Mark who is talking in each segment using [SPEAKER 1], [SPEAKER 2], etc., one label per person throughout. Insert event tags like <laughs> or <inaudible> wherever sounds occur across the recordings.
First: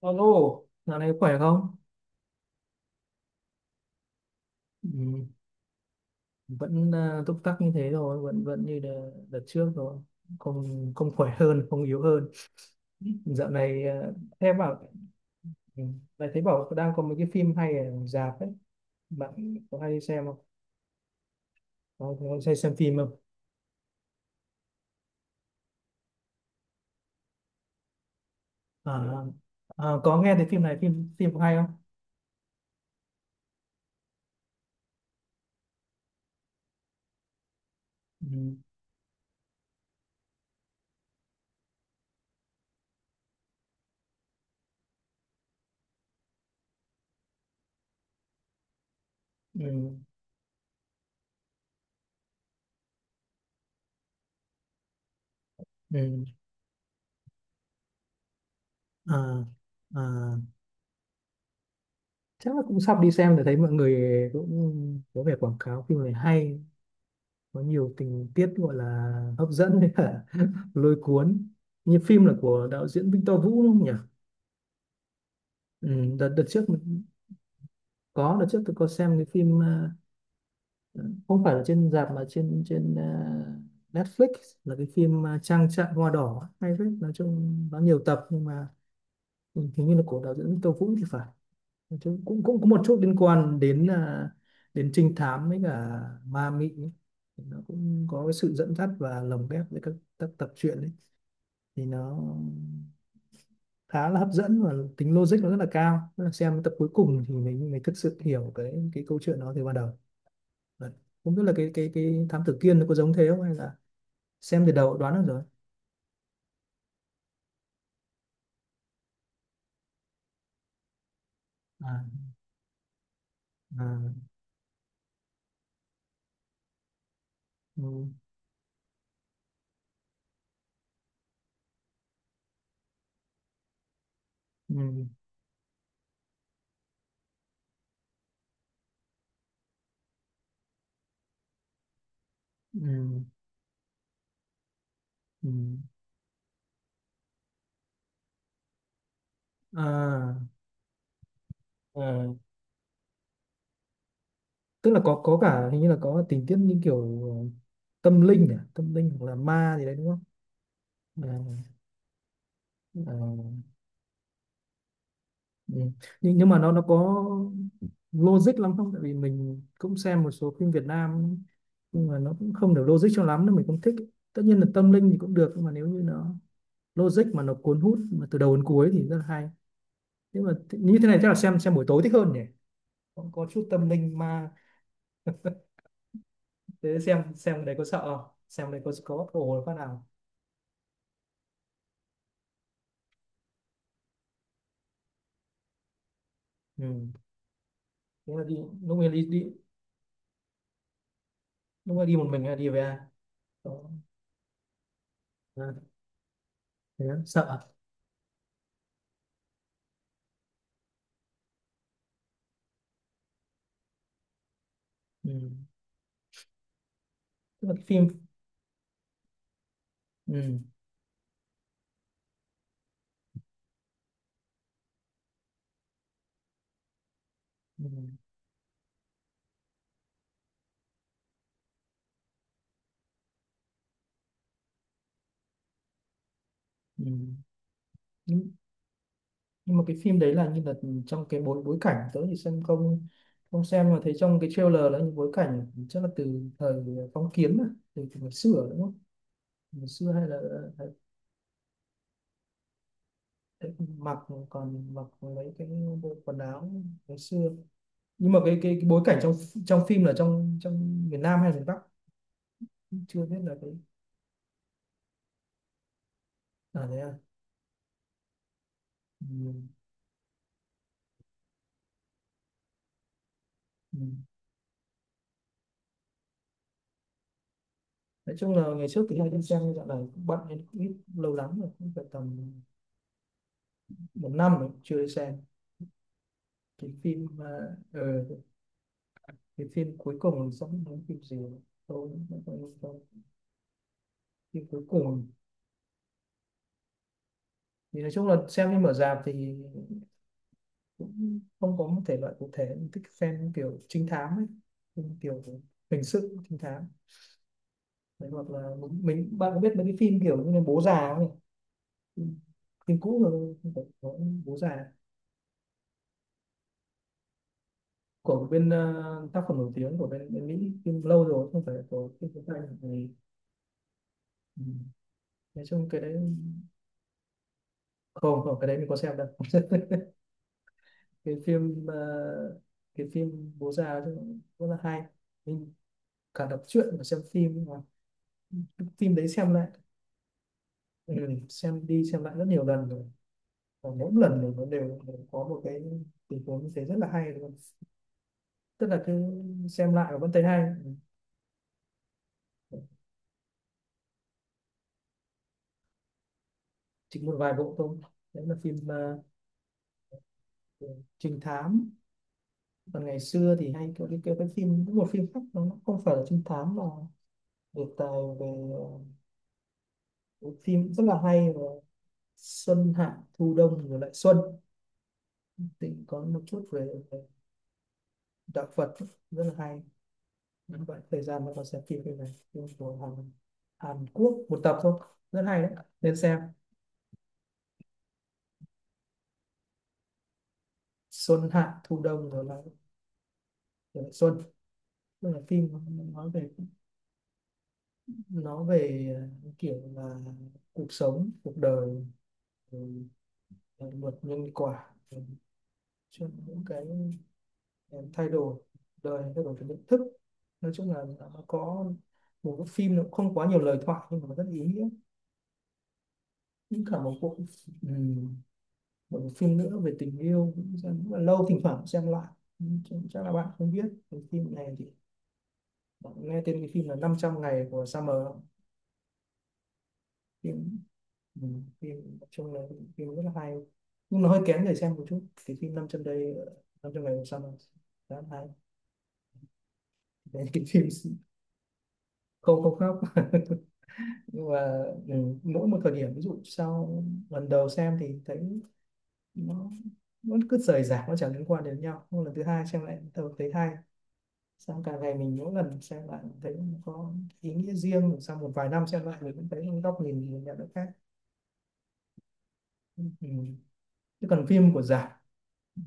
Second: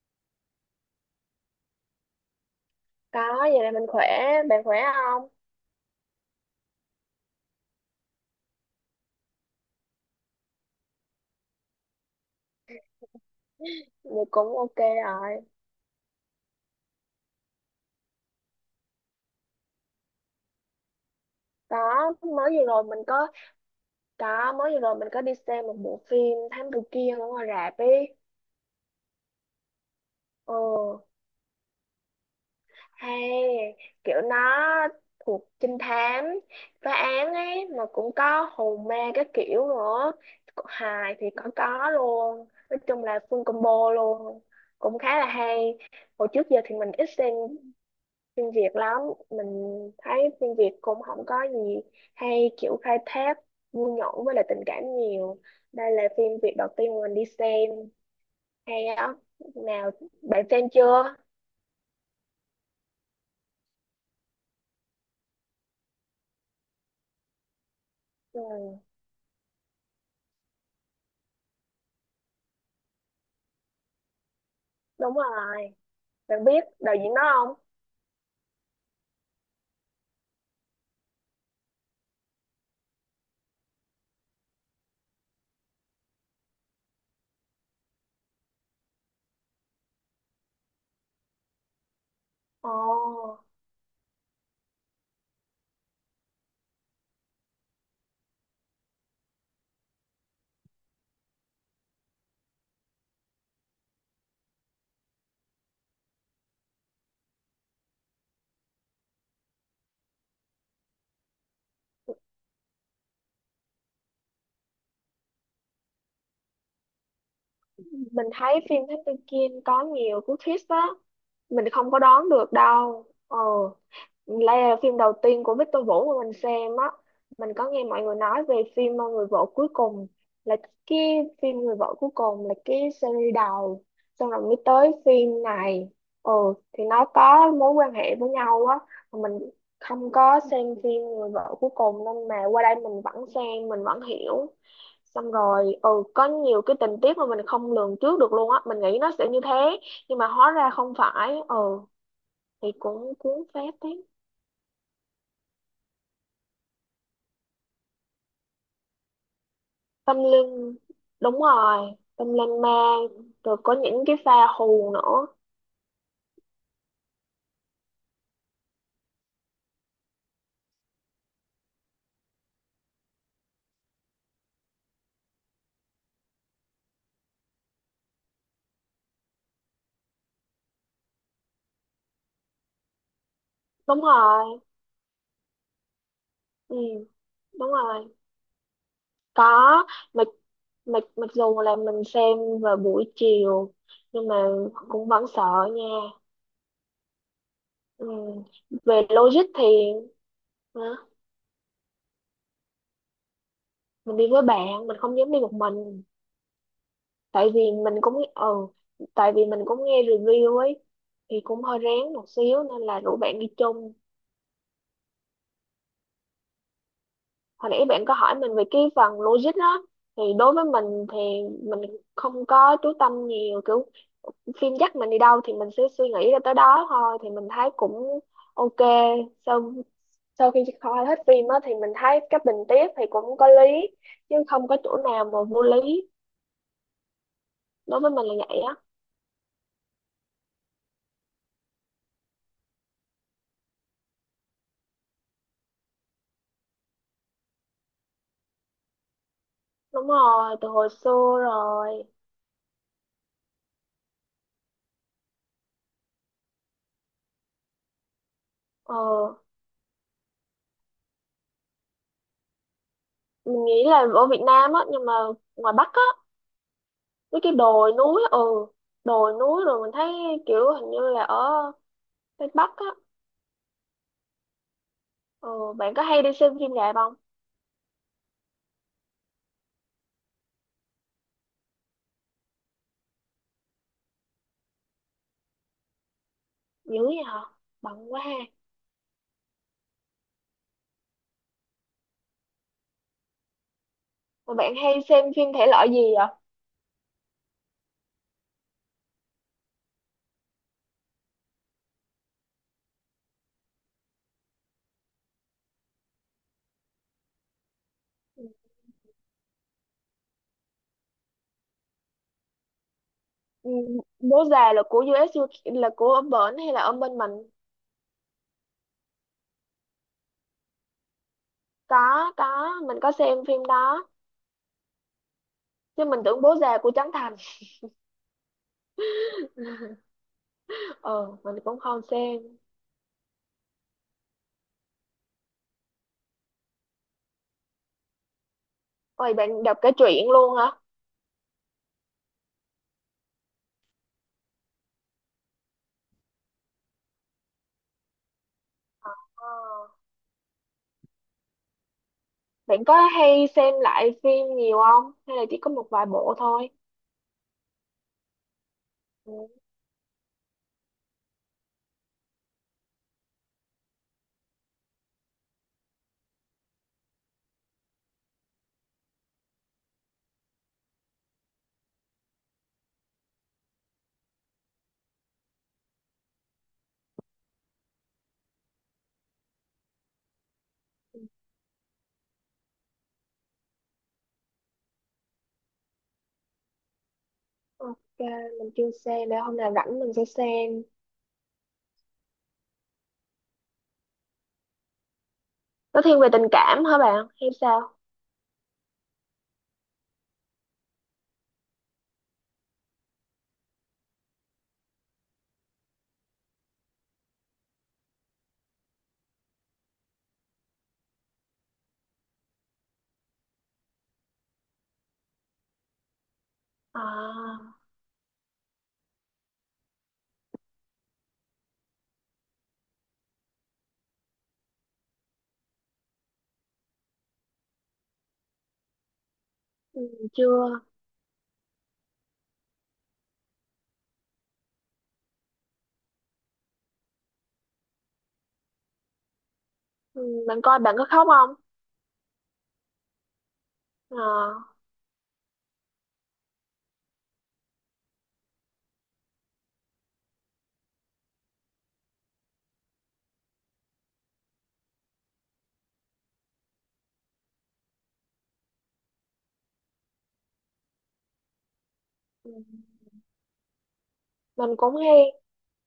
[SPEAKER 1] Alo, dạo này khỏe không?
[SPEAKER 2] Có, vậy là mình khỏe, bạn khỏe
[SPEAKER 1] Ừ,
[SPEAKER 2] không?
[SPEAKER 1] vẫn à, túc tắc như thế rồi, vẫn vẫn như đợt trước rồi, không không khỏe hơn, không yếu hơn. Dạo này à,
[SPEAKER 2] Vậy cũng
[SPEAKER 1] em
[SPEAKER 2] ok
[SPEAKER 1] bảo
[SPEAKER 2] rồi.
[SPEAKER 1] ừ, lại thấy bảo đang có mấy cái phim hay ở rạp ấy, bạn có hay đi xem không?
[SPEAKER 2] Có,
[SPEAKER 1] Có
[SPEAKER 2] mới
[SPEAKER 1] hay
[SPEAKER 2] vừa
[SPEAKER 1] xem
[SPEAKER 2] rồi
[SPEAKER 1] phim
[SPEAKER 2] mình
[SPEAKER 1] không?
[SPEAKER 2] có, mới vừa rồi mình có đi xem một bộ phim Thám Tử Kiên ở ngoài rạp ý.
[SPEAKER 1] À, à, có nghe thấy
[SPEAKER 2] Ừ,
[SPEAKER 1] phim này phim phim hay không?
[SPEAKER 2] hay, kiểu nó thuộc trinh thám, phá án ấy, mà cũng có
[SPEAKER 1] Ừ,
[SPEAKER 2] hồn ma các kiểu nữa. Hài thì có luôn, nói chung là full combo luôn. Cũng khá là hay. Hồi trước giờ thì mình ít xem phim Việt lắm, mình
[SPEAKER 1] ừ,
[SPEAKER 2] thấy phim Việt cũng không có gì hay, kiểu khai thác vui nhộn với lại tình cảm nhiều. Đây là phim
[SPEAKER 1] ừ.
[SPEAKER 2] Việt đầu tiên mình đi xem hay á
[SPEAKER 1] À,
[SPEAKER 2] nào.
[SPEAKER 1] à,
[SPEAKER 2] Bạn xem chưa?
[SPEAKER 1] chắc là cũng sắp đi xem để thấy mọi người cũng có vẻ quảng cáo phim này hay, có nhiều tình tiết gọi
[SPEAKER 2] Ừ,
[SPEAKER 1] là hấp dẫn với cả <laughs> lôi cuốn, như phim là của đạo diễn Victor Vũ đúng không nhỉ?
[SPEAKER 2] đúng rồi.
[SPEAKER 1] Ừ, đợt đợt
[SPEAKER 2] Bạn
[SPEAKER 1] trước
[SPEAKER 2] biết đạo
[SPEAKER 1] mình
[SPEAKER 2] diễn đó không?
[SPEAKER 1] có, đợt trước tôi có xem cái phim à, không phải là trên rạp mà trên trên à, Netflix, là cái phim à, Trang trại hoa đỏ, hay phết, nói chung nó nhiều tập nhưng mà ừ, hình như là của đạo diễn Victor Vũ thì phải. Nói chung cũng cũng có
[SPEAKER 2] Ồ,
[SPEAKER 1] một chút liên quan đến à, đến trinh thám với cả ma mị ấy. Nó cũng có cái sự dẫn dắt và lồng ghép với các tập truyện ấy, thì nó khá là hấp dẫn và tính logic nó rất là cao. Tức là xem cái tập cuối cùng thì mình thực sự hiểu cái câu chuyện nó từ ban đầu. Đấy. Không biết là cái thám tử Kiên nó có giống thế không, hay là xem từ đầu đoán được rồi.
[SPEAKER 2] mình thấy phim Thám Tử Kiên có nhiều cú twist á, mình không có
[SPEAKER 1] À,
[SPEAKER 2] đoán được đâu. Ờ,
[SPEAKER 1] à,
[SPEAKER 2] đây là phim đầu tiên của Victor Vũ mà mình xem á. Mình có nghe mọi
[SPEAKER 1] ừ,
[SPEAKER 2] người nói về phim Người vợ cuối cùng, là cái phim Người vợ cuối cùng là cái series đầu. Xong rồi mới
[SPEAKER 1] ừ,
[SPEAKER 2] tới phim này. Ừ, thì nó có mối quan hệ với nhau á. Mà mình không có xem phim Người vợ cuối cùng nên mà qua đây mình
[SPEAKER 1] ừ,
[SPEAKER 2] vẫn xem, mình vẫn hiểu. Xong
[SPEAKER 1] ừ.
[SPEAKER 2] rồi, ừ, có nhiều cái tình tiết mà mình không lường trước được luôn á. Mình nghĩ nó sẽ như thế, nhưng mà
[SPEAKER 1] À,
[SPEAKER 2] hóa ra không phải. Ừ,
[SPEAKER 1] à,
[SPEAKER 2] thì cũng cuốn phết thế.
[SPEAKER 1] tức là có cả hình như là có tình tiết như kiểu tâm linh à? Tâm linh hoặc là ma gì đấy đúng
[SPEAKER 2] Tâm
[SPEAKER 1] không?
[SPEAKER 2] linh, đúng rồi, tâm linh ma,
[SPEAKER 1] À, à,
[SPEAKER 2] rồi có những cái pha hù nữa.
[SPEAKER 1] Ừ. Nhưng mà nó có logic lắm không? Tại vì mình cũng xem một số phim Việt Nam nhưng mà nó cũng không được logic cho lắm nên mình không thích. Tất nhiên là tâm linh thì cũng được, nhưng mà nếu như nó logic mà nó cuốn hút mà từ đầu đến cuối thì rất là hay. Nhưng mà như thế này chắc là xem buổi tối thích hơn nhỉ? Có chút tâm
[SPEAKER 2] Đúng
[SPEAKER 1] linh
[SPEAKER 2] rồi.
[SPEAKER 1] ma,
[SPEAKER 2] Ừ,
[SPEAKER 1] thế xem cái
[SPEAKER 2] đúng
[SPEAKER 1] đấy có sợ
[SPEAKER 2] rồi,
[SPEAKER 1] không? Xem đấy có
[SPEAKER 2] có.
[SPEAKER 1] ồ phát nào?
[SPEAKER 2] Mặc mặc mặc dù là mình xem vào buổi chiều nhưng mà cũng vẫn sợ nha.
[SPEAKER 1] Ừ.
[SPEAKER 2] Ừ.
[SPEAKER 1] Thế là đi, lúc
[SPEAKER 2] Về
[SPEAKER 1] này đi đi
[SPEAKER 2] logic thì, hả?
[SPEAKER 1] lúc này đi một mình hay đi về ai? Có-
[SPEAKER 2] Mình đi với bạn, mình không dám đi một
[SPEAKER 1] À,
[SPEAKER 2] mình.
[SPEAKER 1] thế á,
[SPEAKER 2] Tại vì
[SPEAKER 1] sợ.
[SPEAKER 2] mình cũng, ừ, tại vì mình cũng nghe review ấy thì cũng hơi rén một xíu nên là rủ bạn đi chung.
[SPEAKER 1] Ừ. Tức
[SPEAKER 2] Hồi
[SPEAKER 1] là cái
[SPEAKER 2] nãy bạn có
[SPEAKER 1] phim
[SPEAKER 2] hỏi mình về cái phần logic đó, thì đối
[SPEAKER 1] ừ.
[SPEAKER 2] với mình thì mình không có chú tâm nhiều, kiểu phim dắt mình đi đâu thì mình sẽ suy nghĩ ra tới đó thôi, thì mình thấy
[SPEAKER 1] Ừ.
[SPEAKER 2] cũng ok. Sau sau khi coi hết phim á thì mình thấy cái tình tiết thì cũng có lý, chứ không có chỗ nào mà vô lý.
[SPEAKER 1] Ừ.
[SPEAKER 2] Đối với mình là
[SPEAKER 1] nhưng,
[SPEAKER 2] vậy á.
[SPEAKER 1] nhưng mà cái phim đấy là như là trong cái bối bối cảnh tớ thì xem không, không xem mà thấy trong cái trailer là những bối cảnh chắc là từ thời phong kiến mà, từ ngày xưa đúng không, ngày
[SPEAKER 2] Đúng
[SPEAKER 1] xưa hay là,
[SPEAKER 2] rồi, từ
[SPEAKER 1] hay,
[SPEAKER 2] hồi xưa rồi.
[SPEAKER 1] hay mặc, còn mặc mấy cái bộ quần áo ngày xưa. Nhưng mà cái
[SPEAKER 2] Ờ,
[SPEAKER 1] bối cảnh trong trong phim là trong trong miền Nam hay miền Bắc chưa biết là
[SPEAKER 2] mình
[SPEAKER 1] cái
[SPEAKER 2] nghĩ là ở Việt Nam á, nhưng mà ngoài Bắc á,
[SPEAKER 1] à thế à
[SPEAKER 2] với cái đồi núi. Ừ, đồi
[SPEAKER 1] ừ.
[SPEAKER 2] núi, rồi mình thấy kiểu hình như là ở Tây Bắc á.
[SPEAKER 1] Ừ.
[SPEAKER 2] Ờ, bạn có hay đi xem phim rạp không?
[SPEAKER 1] Nói chung là ngày trước thì hay đi xem nhưng dạo này cũng bận nên cũng ít, lâu lắm rồi, cũng phải tầm một năm rồi chưa đi xem cái
[SPEAKER 2] Dữ vậy
[SPEAKER 1] phim
[SPEAKER 2] hả?
[SPEAKER 1] mà ờ,
[SPEAKER 2] Bận quá ha.
[SPEAKER 1] cái phim cuối cùng giống giống phim gì tôi cũng không nhớ đâu.
[SPEAKER 2] Mà
[SPEAKER 1] Phim
[SPEAKER 2] bạn
[SPEAKER 1] cuối
[SPEAKER 2] hay xem
[SPEAKER 1] cùng
[SPEAKER 2] phim thể loại gì vậy?
[SPEAKER 1] thì nói chung là xem phim ở rạp thì cũng không có một thể loại cụ thể, thích xem kiểu trinh thám ấy, phim kiểu hình sự trinh thám. Đấy, hoặc là bạn có biết mấy cái phim kiểu như là bố già không nhỉ? Phim, phim cũ rồi,
[SPEAKER 2] Ừ,
[SPEAKER 1] không phải có
[SPEAKER 2] bố
[SPEAKER 1] bố
[SPEAKER 2] già là
[SPEAKER 1] già
[SPEAKER 2] của US UK, là của ông Bển hay là ông bên mình?
[SPEAKER 1] của bên ờ, tác phẩm nổi tiếng của bên, bên Mỹ, phim lâu rồi, không phải của phim
[SPEAKER 2] có
[SPEAKER 1] tiếng Anh
[SPEAKER 2] có mình
[SPEAKER 1] thì
[SPEAKER 2] có xem phim đó.
[SPEAKER 1] ừ. Nói chung cái
[SPEAKER 2] Chứ
[SPEAKER 1] đấy,
[SPEAKER 2] mình tưởng bố già của Trấn Thành.
[SPEAKER 1] không không cái đấy mình có xem đâu.
[SPEAKER 2] <laughs>
[SPEAKER 1] <laughs> Cái
[SPEAKER 2] Ờ, mình cũng
[SPEAKER 1] phim ờ,
[SPEAKER 2] không xem.
[SPEAKER 1] cái phim bố già ấy rất là hay, mình cả đọc truyện và xem phim mà, cái phim đấy
[SPEAKER 2] Ôi,
[SPEAKER 1] xem
[SPEAKER 2] bạn
[SPEAKER 1] lại
[SPEAKER 2] đọc cả truyện luôn hả?
[SPEAKER 1] ừ, xem đi xem lại rất nhiều lần rồi và mỗi lần thì nó đều có một cái tình huống như thế, rất là hay luôn, tức là cứ
[SPEAKER 2] Ờ.
[SPEAKER 1] xem lại và vẫn thấy hay. Ừ,
[SPEAKER 2] Bạn có hay xem lại phim nhiều không, hay là chỉ có một vài bộ thôi?
[SPEAKER 1] chỉ một vài bộ thôi, đấy là phim ờ,
[SPEAKER 2] Ừ.
[SPEAKER 1] trinh thám. Còn ngày xưa thì hay có cái phim, một phim khác nó không phải là trinh thám mà đề tài về ờ, một phim rất là hay, và xuân hạ thu đông rồi lại xuân, Tịnh có một chút về đạo Phật, rất là hay. Những bạn thời gian nó còn xem phim cái này của Hàn, Hàn Quốc, một tập thôi, rất hay đấy, nên xem.
[SPEAKER 2] Ok, mình chưa xem, để hôm nào rảnh mình sẽ xem.
[SPEAKER 1] Xuân hạ thu đông rồi lại xuân, tức là phim
[SPEAKER 2] Nó thiên về
[SPEAKER 1] nói
[SPEAKER 2] tình
[SPEAKER 1] về,
[SPEAKER 2] cảm hả bạn, hay sao?
[SPEAKER 1] nó về ờ, kiểu là cuộc sống cuộc đời, luật nhân quả rồi chuyện những cái em thay đổi, đời thay đổi, cái nhận thức. Nói chung là nó có, một cái phim nó không quá nhiều lời thoại nhưng mà rất ý nghĩa. Những cả một bộ,
[SPEAKER 2] À,
[SPEAKER 1] ừm, một bộ phim nữa về tình yêu cũng là lâu, thỉnh thoảng xem lại. Ừ, chắc là bạn không biết cái phim này thì, bạn nghe tên cái phim là năm trăm ngày của Summer.
[SPEAKER 2] ừ, chưa.
[SPEAKER 1] Phim phim nói chung là phim rất là hay, nhưng nó hơi kén để xem một chút. Cái phim 500 đây, 500 ngày của Summer, rất hay đấy.
[SPEAKER 2] Ừ, bạn
[SPEAKER 1] Cái
[SPEAKER 2] coi
[SPEAKER 1] phim,
[SPEAKER 2] bạn có khóc không?
[SPEAKER 1] không không khóc. <laughs> Nhưng
[SPEAKER 2] À,
[SPEAKER 1] mà ừ, mỗi một thời điểm, ví dụ sau lần đầu xem thì thấy nó nó cứ rời rạc, nó chẳng liên quan đến nhau, nhưng lần thứ hai xem lại tôi thấy hay, xong càng ngày mình mỗi lần xem lại thấy nó có ý nghĩa riêng, rồi sau một vài năm xem lại mình cũng thấy góc nhìn mình nhận được khác.
[SPEAKER 2] ừ,
[SPEAKER 1] Ừ. Chứ còn
[SPEAKER 2] mình
[SPEAKER 1] phim của
[SPEAKER 2] cũng
[SPEAKER 1] giải
[SPEAKER 2] hay.
[SPEAKER 1] ừ.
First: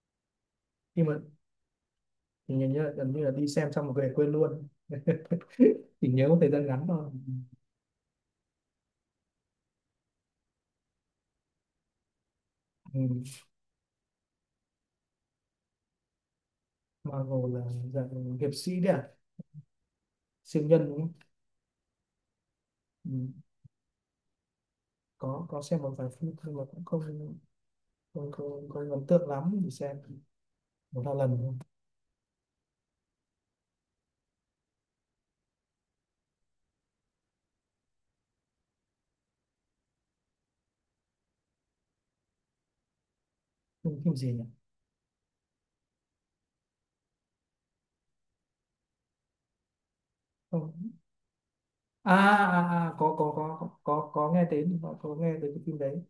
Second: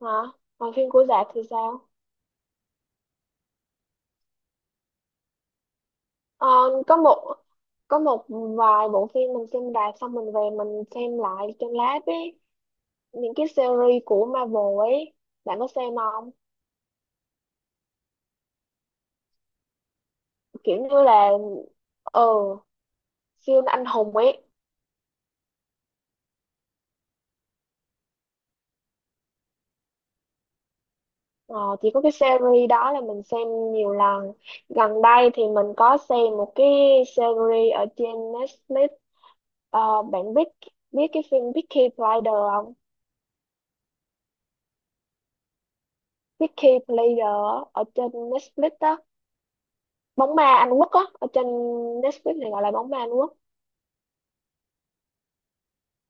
[SPEAKER 2] Hả? Còn phim của
[SPEAKER 1] Phim mà
[SPEAKER 2] Đạt thì sao?
[SPEAKER 1] thì nhìn như là, gần như là đi xem xong một về quên luôn. <laughs> Chỉ nhớ một
[SPEAKER 2] Ờ,
[SPEAKER 1] thời gian ngắn
[SPEAKER 2] có
[SPEAKER 1] thôi.
[SPEAKER 2] một có một vài bộ phim mình xem rạp xong mình về mình xem lại trên lát ấy,
[SPEAKER 1] Ừ.
[SPEAKER 2] những cái series của Marvel ấy, bạn có xem không?
[SPEAKER 1] Marvel là dạng hiệp sĩ đấy à, siêu
[SPEAKER 2] Kiểu
[SPEAKER 1] nhân đúng
[SPEAKER 2] như
[SPEAKER 1] không?
[SPEAKER 2] là, ờ,
[SPEAKER 1] Ừ.
[SPEAKER 2] siêu anh hùng ấy.
[SPEAKER 1] Có xem một vài phim nhưng mà cũng không ấn tượng lắm, để xem một hai lần thôi.
[SPEAKER 2] Ờ, chỉ có cái series đó là mình xem nhiều lần. Gần đây thì mình có xem một cái series ở trên Netflix. Ờ, bạn biết biết cái phim Peaky Blinders không?
[SPEAKER 1] Phim, phim gì nhỉ?
[SPEAKER 2] Peaky Blinders ở trên Netflix đó. Bóng ma Anh
[SPEAKER 1] Không.
[SPEAKER 2] Quốc á, ở trên
[SPEAKER 1] À,
[SPEAKER 2] Netflix này, gọi là
[SPEAKER 1] à,
[SPEAKER 2] bóng
[SPEAKER 1] à
[SPEAKER 2] ma Anh
[SPEAKER 1] có, có
[SPEAKER 2] Quốc.
[SPEAKER 1] có có có nghe đến, có nghe đến cái phim đấy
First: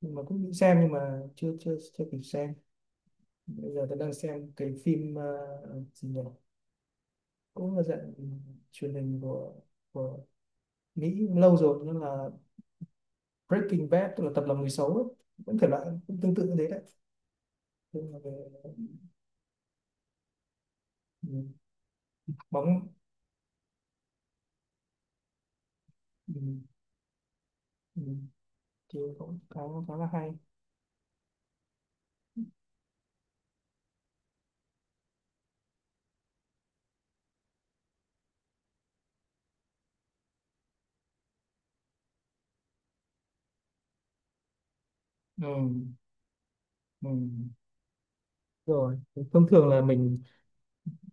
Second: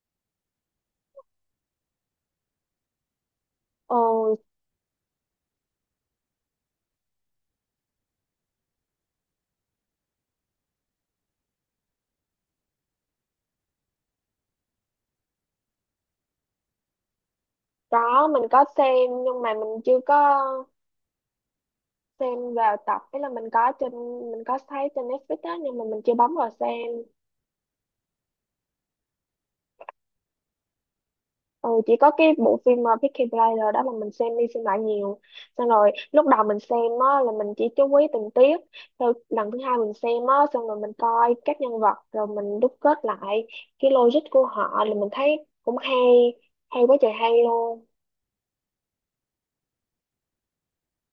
[SPEAKER 1] nhưng mà cũng định xem nhưng mà chưa chưa chưa kịp xem. Bây giờ
[SPEAKER 2] Ờ,
[SPEAKER 1] tôi đang xem cái phim ờ, gì nhỉ, cũng là dạng truyền hình của của Mỹ, lâu rồi, nhưng là Breaking Bad, tức là tập lòng người xấu ấy. Vẫn thể loại cũng tương tự như thế đấy, nhưng mà
[SPEAKER 2] có,
[SPEAKER 1] về
[SPEAKER 2] mình có xem nhưng mà mình chưa có
[SPEAKER 1] ừ,
[SPEAKER 2] xem vào
[SPEAKER 1] bóng
[SPEAKER 2] tập. Ý là mình có trên, mình có thấy trên Netflix á, nhưng mà mình chưa bấm
[SPEAKER 1] ừ,
[SPEAKER 2] vào xem.
[SPEAKER 1] ừ. Thì cũng khá khá là hay.
[SPEAKER 2] Ừ, chỉ có cái bộ phim Peaky Blinders đó mà mình xem đi xem lại nhiều. Xong rồi lúc đầu mình xem á, là mình chỉ chú ý tình tiết, sau lần thứ hai mình xem á, xong rồi mình coi các nhân vật rồi mình đúc kết lại cái logic của họ, là mình thấy
[SPEAKER 1] Ừ.
[SPEAKER 2] cũng hay, hay quá
[SPEAKER 1] Ừ.
[SPEAKER 2] trời hay luôn.
[SPEAKER 1] Rồi, thông thường là mình,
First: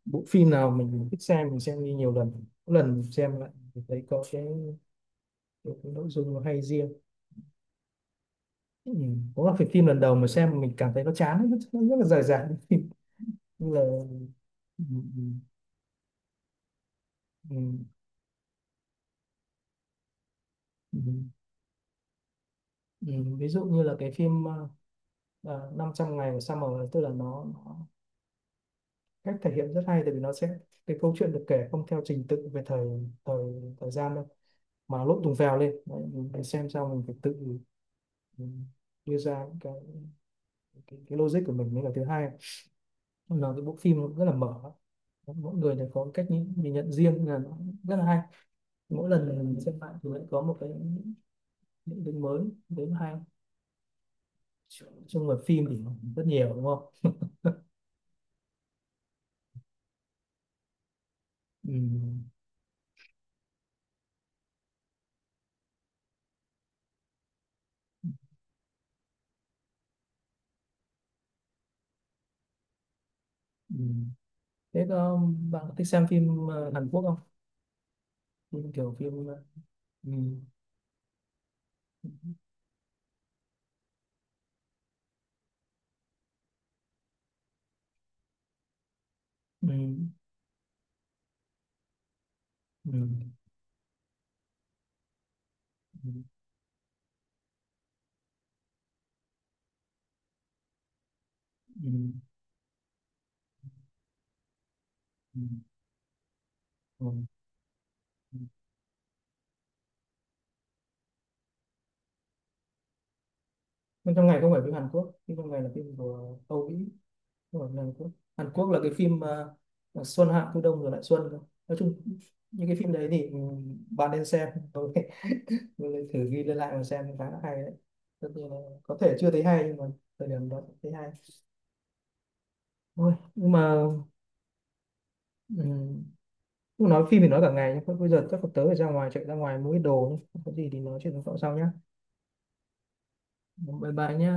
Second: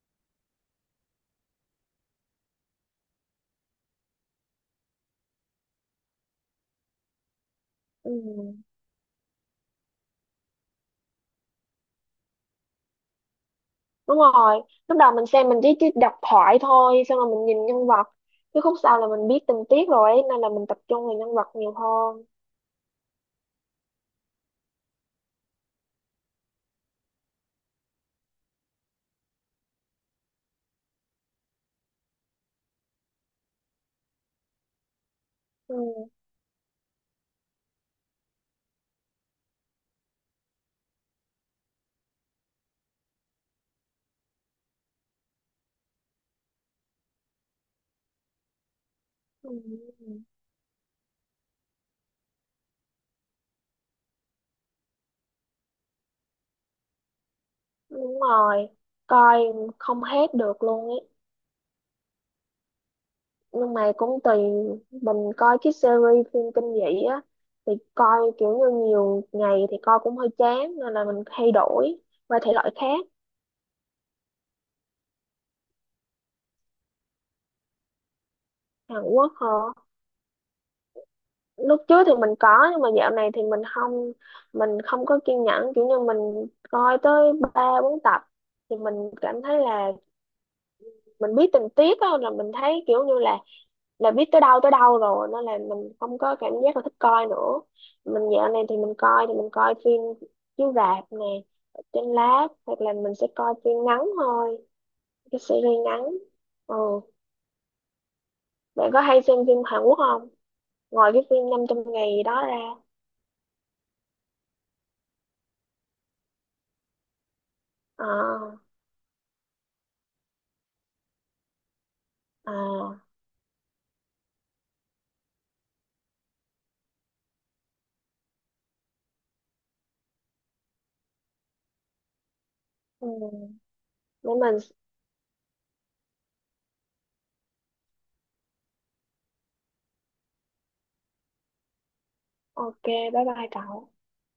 [SPEAKER 1] bộ phim nào mình thích xem mình xem đi nhiều lần, mỗi lần xem lại mình thấy có cái nội dung nó hay riêng.
[SPEAKER 2] Ừ.
[SPEAKER 1] Ừ. Có là phải phim lần đầu mà xem mình cảm thấy nó chán, nó rất, nó rất là dài dẳng <laughs> như là
[SPEAKER 2] Đúng rồi,
[SPEAKER 1] ừ.
[SPEAKER 2] lúc đầu
[SPEAKER 1] Ừ.
[SPEAKER 2] mình xem mình chỉ đọc thoại thôi, xong rồi mình
[SPEAKER 1] Ừ.
[SPEAKER 2] nhìn nhân vật, chứ khúc sau là mình biết tình tiết rồi ấy, nên là mình tập
[SPEAKER 1] Ừ.
[SPEAKER 2] trung vào nhân vật nhiều hơn.
[SPEAKER 1] Ừ. Ví dụ như là cái phim năm trăm ngày của Summer, tức là nó cách thể hiện rất hay, tại vì nó sẽ, cái câu chuyện được kể không theo trình tự về thời thời thời gian đâu, mà nó lộn tùng phèo
[SPEAKER 2] Ừ.
[SPEAKER 1] lên. Đấy, mình phải xem sao, mình phải tự mình đưa ra những cái logic của mình. Mới là thứ hai, là cái bộ phim nó rất là mở, mỗi người đều có cách nhìn nhận riêng, là nó rất là hay. Mỗi lần
[SPEAKER 2] Ừ.
[SPEAKER 1] mình xem lại
[SPEAKER 2] Ừ.
[SPEAKER 1] thì lại có một cái, những cái mới đến hay trong người phim thì rất nhiều đúng không.
[SPEAKER 2] Đúng rồi, coi không hết được luôn ấy.
[SPEAKER 1] Ừ.
[SPEAKER 2] Nhưng mà cũng tùy, mình coi cái series phim kinh dị á thì coi kiểu như nhiều ngày thì coi cũng hơi chán, nên là mình thay đổi qua thể loại khác.
[SPEAKER 1] Ừ. Thế có, bạn có thích xem phim ờ, Hàn Quốc không, phim kiểu
[SPEAKER 2] Hàn
[SPEAKER 1] phim
[SPEAKER 2] Quốc
[SPEAKER 1] ờ,
[SPEAKER 2] hả?
[SPEAKER 1] ừ.
[SPEAKER 2] Lúc trước thì mình có, nhưng mà dạo này thì mình không, mình không có kiên nhẫn, kiểu như mình coi tới ba bốn tập thì mình cảm thấy
[SPEAKER 1] Ừ.
[SPEAKER 2] là mình biết tình tiết á, là mình thấy
[SPEAKER 1] Ừ.
[SPEAKER 2] kiểu như là biết tới đâu rồi, nên là mình
[SPEAKER 1] Ừ.
[SPEAKER 2] không có cảm giác là thích coi nữa. Mình dạo này thì mình coi, thì mình coi phim chiếu rạp nè, ở
[SPEAKER 1] Ừ.
[SPEAKER 2] trên lát, hoặc là mình sẽ coi phim ngắn thôi, cái series ngắn. Ừ.
[SPEAKER 1] Ừ. Ừ.
[SPEAKER 2] Bạn có hay xem phim Hàn Quốc không, ngoài cái phim 500 ngày đó ra?
[SPEAKER 1] Bên trong ngày không phải phim Hàn Quốc, phim trong ngày là phim của Âu Mỹ, không phải phim Hàn Quốc. Hàn
[SPEAKER 2] À.
[SPEAKER 1] Quốc là cái phim ờ, là Xuân Hạ Thu Đông rồi lại Xuân thôi. Nói chung những cái phim đấy
[SPEAKER 2] À.
[SPEAKER 1] thì ừ, bạn nên xem tôi <laughs> tôi lại thử ghi lên lại mà xem, khá là hay đấy. Tất nhiên là có thể chưa thấy hay nhưng mà thời điểm đó thấy hay
[SPEAKER 2] Ừ.
[SPEAKER 1] thôi. Nhưng mà
[SPEAKER 2] Để mình.
[SPEAKER 1] um, nói phim thì nói cả ngày, nhưng bây giờ chắc là tớ phải ra ngoài, chạy ra ngoài mua ít đồ nhé. Có gì thì nói chuyện với cậu sau nhé.
[SPEAKER 2] Ok, bye bye cậu.
[SPEAKER 1] Bye bye nhé.